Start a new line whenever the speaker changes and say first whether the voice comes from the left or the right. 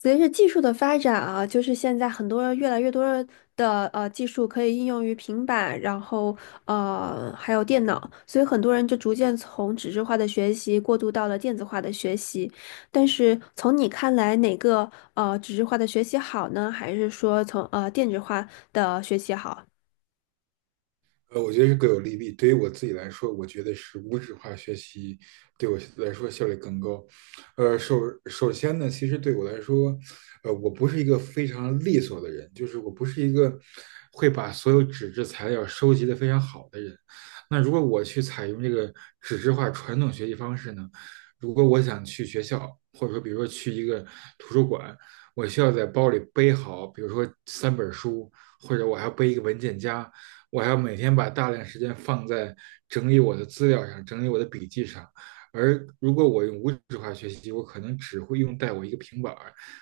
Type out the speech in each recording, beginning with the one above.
left: 随着技术的发展啊，就是现在很多越来越多的技术可以应用于平板，然后还有电脑，所以很多人就逐渐从纸质化的学习过渡到了电子化的学习。但是从你看来，哪个纸质化的学习好呢？还是说从电子化的学习好？
right: 我觉得是各有利弊。对于我自己来说，我觉得是无纸化学习对我来说效率更高。呃，首首先呢，其实对我来说，我不是一个非常利索的人，就是我不是一个会把所有纸质材料收集的非常好的人。那如果我去采用这个纸质化传统学习方式呢，如果我想去学校，或者说比如说去一个图书馆，我需要在包里背好，比如说三本书，或者我还要背一个文件夹。我还要每天把大量时间放在整理我的资料上，整理我的笔记上。而如果我用无纸化学习，我可能只会用带我一个平板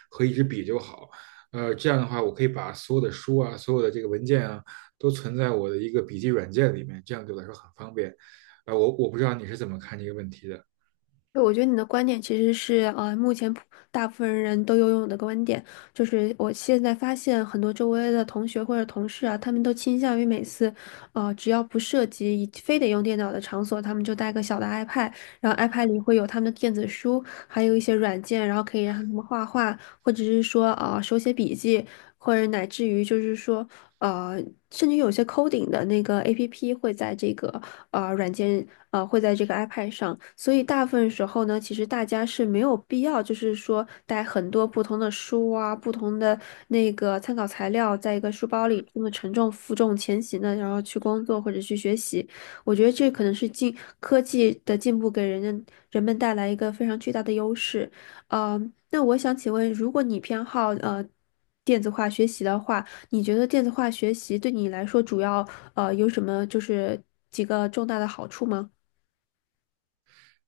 right: 和一支笔就好。这样的话，我可以把所有的书啊、所有的这个文件啊，都存在我的一个笔记软件里面，这样对我来说很方便。我不知道你是怎么看这个问题的。
left: 对，我觉得你的观点其实是，目前大部分人都拥有的观点，就是我现在发现很多周围的同学或者同事啊，他们都倾向于每次，只要不涉及一非得用电脑的场所，他们就带个小的 iPad，然后 iPad 里会有他们的电子书，还有一些软件，然后可以让他们画画，或者是说，手写笔记，或者乃至于就是说。呃，甚至有些 coding 的那个 APP 会在这个软件会在这个 iPad 上，所以大部分时候呢，其实大家是没有必要，就是说带很多不同的书啊、不同的那个参考材料在一个书包里这么沉重负重前行的，然后去工作或者去学习。我觉得这可能是科技的进步给人们带来一个非常巨大的优势。呃，那我想请问，如果你偏好电子化学习的话，你觉得电子化学习对你来说主要有什么就是几个重大的好处吗？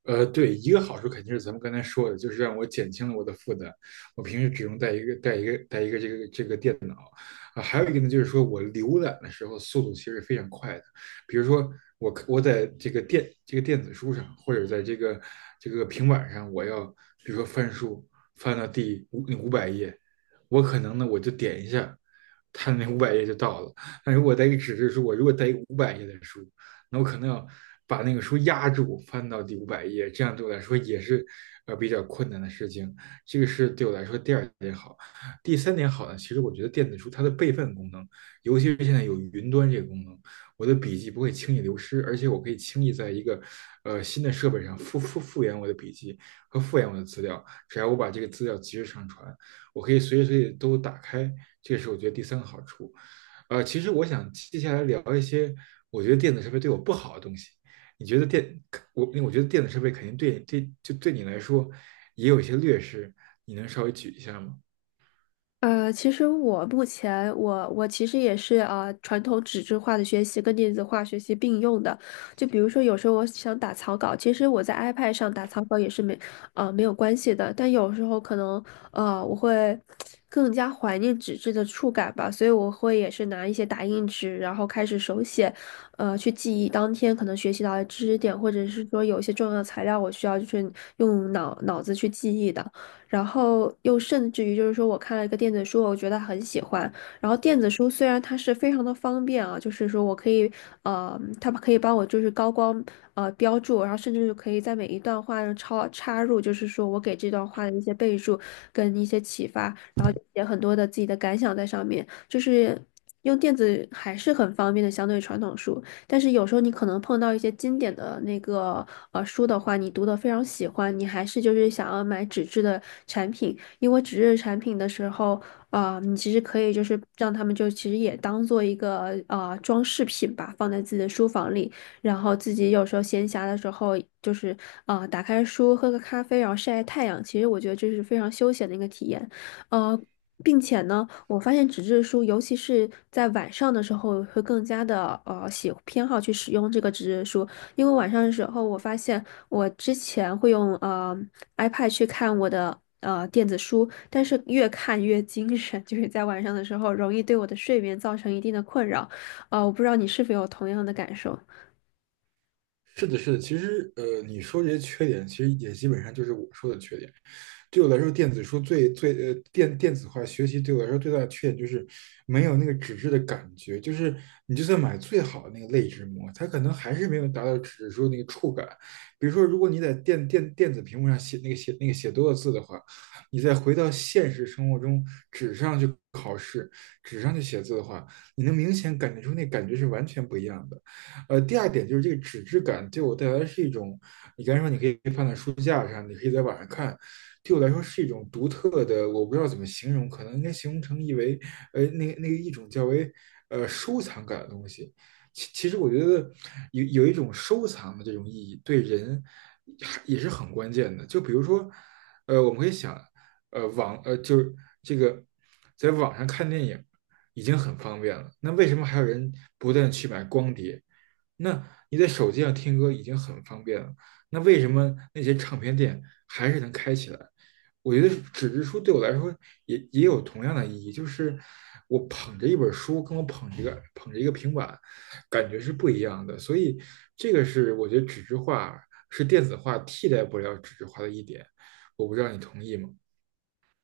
right: 对，一个好处肯定是咱们刚才说的，就是让我减轻了我的负担。我平时只用带一个这个这个电脑啊，还有一个呢，就是说我浏览的时候速度其实非常快的。比如说我在这个电子书上，或者在这个平板上，我要比如说翻书翻到第五五百页，我可能就点一下，它那五百页就到了。但如果带一个纸质书，我如果带一个五百页的书，那我可能要把那个书压住，翻到第五百页，这样对我来说也是比较困难的事情。这个是对我来说第二点好。第三点好呢，其实我觉得电子书它的备份功能，尤其是现在有云端这个功能，我的笔记不会轻易流失，而且我可以轻易在一个新的设备上复原我的笔记和复原我的资料，只要我把这个资料及时上传，我可以随时随地都打开。这是我觉得第三个好处。其实我想接下来聊一些，我觉得电子设备对我不好的东西。你觉得电，我我觉得电子设备肯定对，就对你来说也有一些劣势，你能稍微举一下吗？
left: 其实我目前我其实也是传统纸质化的学习跟电子化学习并用的。就比如说有时候我想打草稿，其实我在 iPad 上打草稿也是没有关系的。但有时候可能我会更加怀念纸质的触感吧，所以我会也是拿一些打印纸，然后开始手写，去记忆当天可能学习到的知识点，或者是说有一些重要材料我需要就是用脑子去记忆的。然后又甚至于就是说我看了一个电子书，我觉得很喜欢。然后电子书虽然它是非常的方便啊，就是说我可以它可以帮我就是高光标注，然后甚至是可以在每一段话上插入，就是说我给这段话的一些备注跟一些启发，然后就写很多的自己的感想在上面，就是。用电子还是很方便的，相对于传统书。但是有时候你可能碰到一些经典的那个书的话，你读的非常喜欢，你还是就是想要买纸质的产品，因为纸质产品的时候，啊、你其实可以就是让他们就其实也当做一个装饰品吧，放在自己的书房里，然后自己有时候闲暇的时候，就是啊、打开书喝个咖啡，然后晒晒太阳，其实我觉得这是非常休闲的一个体验。呃，并且呢，我发现纸质书，尤其是在晚上的时候，会更加的偏好去使用这个纸质书，因为晚上的时候，我发现我之前会用iPad 去看我的电子书，但是越看越精神，就是在晚上的时候容易对我的睡眠造成一定的困扰，我不知道你是否有同样的感受。
right: 是的，是的，其实你说这些缺点，其实也基本上就是我说的缺点。对我来说，电子书最最呃电电子化学习对我来说最大的缺点就是没有那个纸质的感觉，就是你就算买最好的那个类纸膜，它可能还是没有达到纸质书那个触感。比如说，如果你在电子屏幕上写那个写那个写多了字的话，你再回到现实生活中纸上去考试、纸上去写字的话，你能明显感觉出那感觉是完全不一样的。第二点就是这个纸质感对我带来是一种，你刚才说你可以放在书架上，你可以在网上看，对我来说是一种独特的，我不知道怎么形容，可能应该形容成一为，那个一种较为收藏感的东西。其实我觉得有一种收藏的这种意义，对人也是很关键的。就比如说，我们可以想，呃，网呃就是这个在网上看电影已经很方便了，那为什么还有人不断去买光碟？那你在手机上听歌已经很方便了，那为什么那些唱片店还是能开起来？我觉得纸质书对我来说也有同样的意义，就是我捧着一本书，跟我捧着一个平板，感觉是不一样的。所以这个是我觉得纸质化是电子化替代不了纸质化的一点，我不知道你同意吗？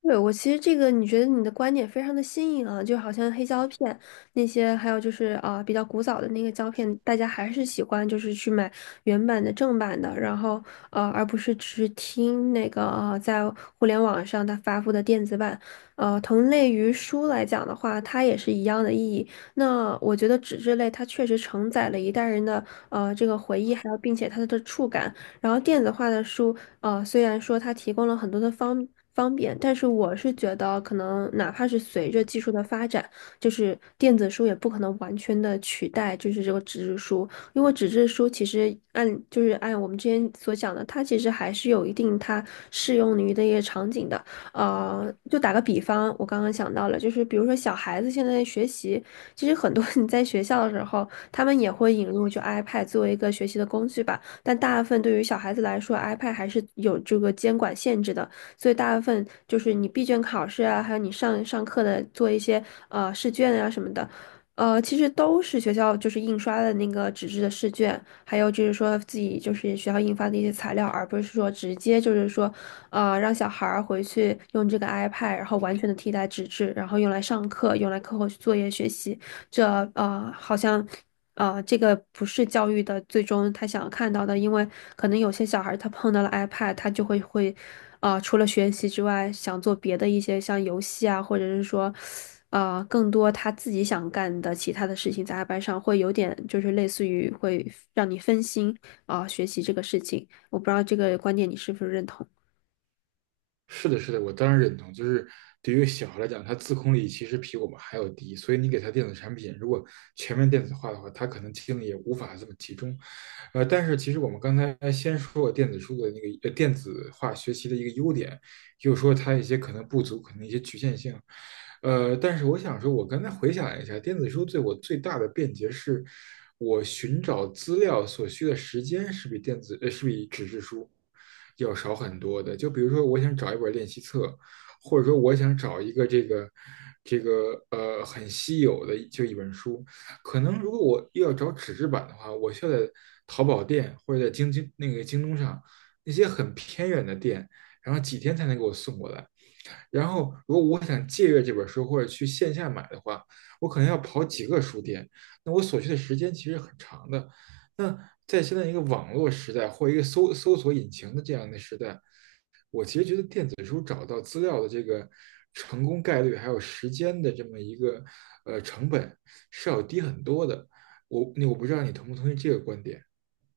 left: 对，我其实这个，你觉得你的观点非常的新颖啊，就好像黑胶片那些，还有就是啊、比较古早的那个胶片，大家还是喜欢就是去买原版的正版的，然后而不是只是听那个在互联网上它发布的电子版。同类于书来讲的话，它也是一样的意义。那我觉得纸质类它确实承载了一代人的这个回忆，还有并且它的触感。然后电子化的书。虽然说它提供了很多的方便，但是我是觉得，可能哪怕是随着技术的发展，就是电子书也不可能完全的取代，就是这个纸质书，因为纸质书其实按就是按我们之前所讲的，它其实还是有一定它适用于的一些场景的。就打个比方，我刚刚想到了，就是比如说小孩子现在学习，其实很多 你在学校的时候，他们也会引入就 iPad 作为一个学习的工具吧。但大部分对于小孩子来说，iPad 还是有这个监管限制的，所以大部分就是你闭卷考试啊，还有你上课的做一些试卷啊什么的，其实都是学校就是印刷的那个纸质的试卷，还有就是说自己就是学校印发的一些材料，而不是说直接就是说啊，让小孩儿回去用这个 iPad，然后完全的替代纸质，然后用来上课，用来课后作业学习。这好像这个不是教育的最终他想要看到的，因为可能有些小孩儿他碰到了 iPad，他就会啊，除了学习之外，想做别的一些像游戏啊，或者是说。更多他自己想干的其他的事情，在 iPad 上会有点，就是类似于会让你分心啊，学习这个事情。我不知道这个观点你是不是认同。
right: 是的，是的，我当然认同。就是对于小孩来讲，他自控力其实比我们还要低，所以你给他电子产品，如果全面电子化的话，他可能精力也无法这么集中。但是其实我们刚才先说过电子书的那个电子化学习的一个优点，又说它一些可能不足，可能一些局限性。但是我想说，我刚才回想了一下，电子书对我最大的便捷是，我寻找资料所需的时间是比电子呃是比纸质书要少很多的。就比如说，我想找一本练习册，或者说我想找一个这个很稀有的就一本书，可能如果我又要找纸质版的话，我需要在淘宝店或者在京东上那些很偏远的店然后几天才能给我送过来。然后如果我想借阅这本书或者去线下买的话，我可能要跑几个书店，那我所需的时间其实很长的。那在现在一个网络时代或一个搜索引擎的这样的时代，电子书找到资料的这个成功概率还有时间的这么一个成本是要低很多的。我那我不知道你同不同意这个观点。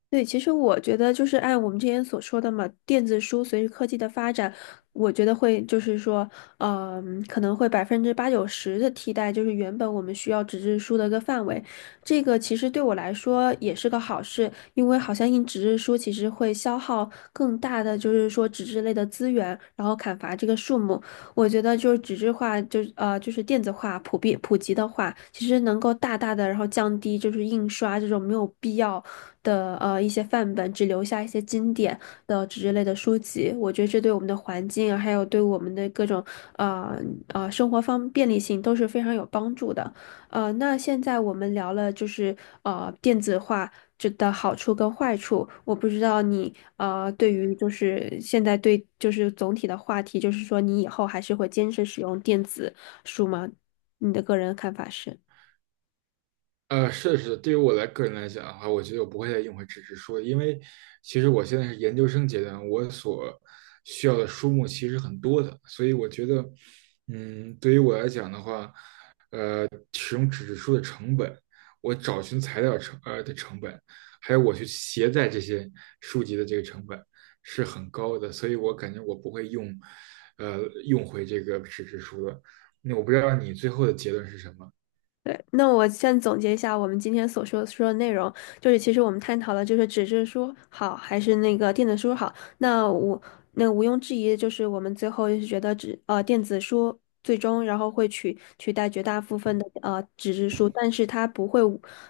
left: 对，其实我觉得就是按我们之前所说的嘛，电子书随着科技的发展，我觉得会就是说，嗯、可能会百分之八九十的替代，就是原本我们需要纸质书的一个范围。这个其实对我来说也是个好事，因为好像印纸质书其实会消耗更大的就是说纸质类的资源，然后砍伐这个树木。我觉得就是纸质化，就是就是电子化普及的话，其实能够大大的然后降低就是印刷这种没有必要。的一些范本，只留下一些经典的纸之类的书籍。我觉得这对我们的环境啊，还有对我们的各种呃生活便利性都是非常有帮助的。那现在我们聊了就是电子化。这的好处跟坏处，我不知道你对于就是现在对就是总体的话题，就是说你以后还是会坚持使用电子书吗？你的个人看法是？
right: 是对于我个人来讲的话，我觉得我不会再用回纸质书，因为其实我现在是研究生阶段，我所需要的书目其实很多的，所以我觉得，嗯，对于我来讲的话，使用纸质书的成本，我找寻材料的成本，还有我去携带这些书籍的这个成本是很高的，所以我感觉我不会用，呃，用回这个纸质书的。那我不知道你最后的结论是什么。
left: 对，那我先总结一下我们今天所说的内容，就是其实我们探讨了就是纸质书好还是那个电子书好。那我那毋庸置疑，就是我们最后是觉得电子书最终然后会取代绝大部分的纸质书，但是它不会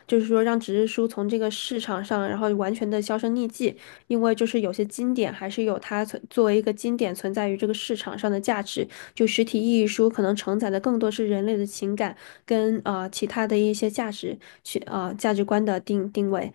left: 就是说让纸质书从这个市场上然后完全的销声匿迹，因为就是有些经典还是有它存作为一个经典存在于这个市场上的价值。就实体意义书可能承载的更多是人类的情感。跟其他的一些价值去价值观的定位。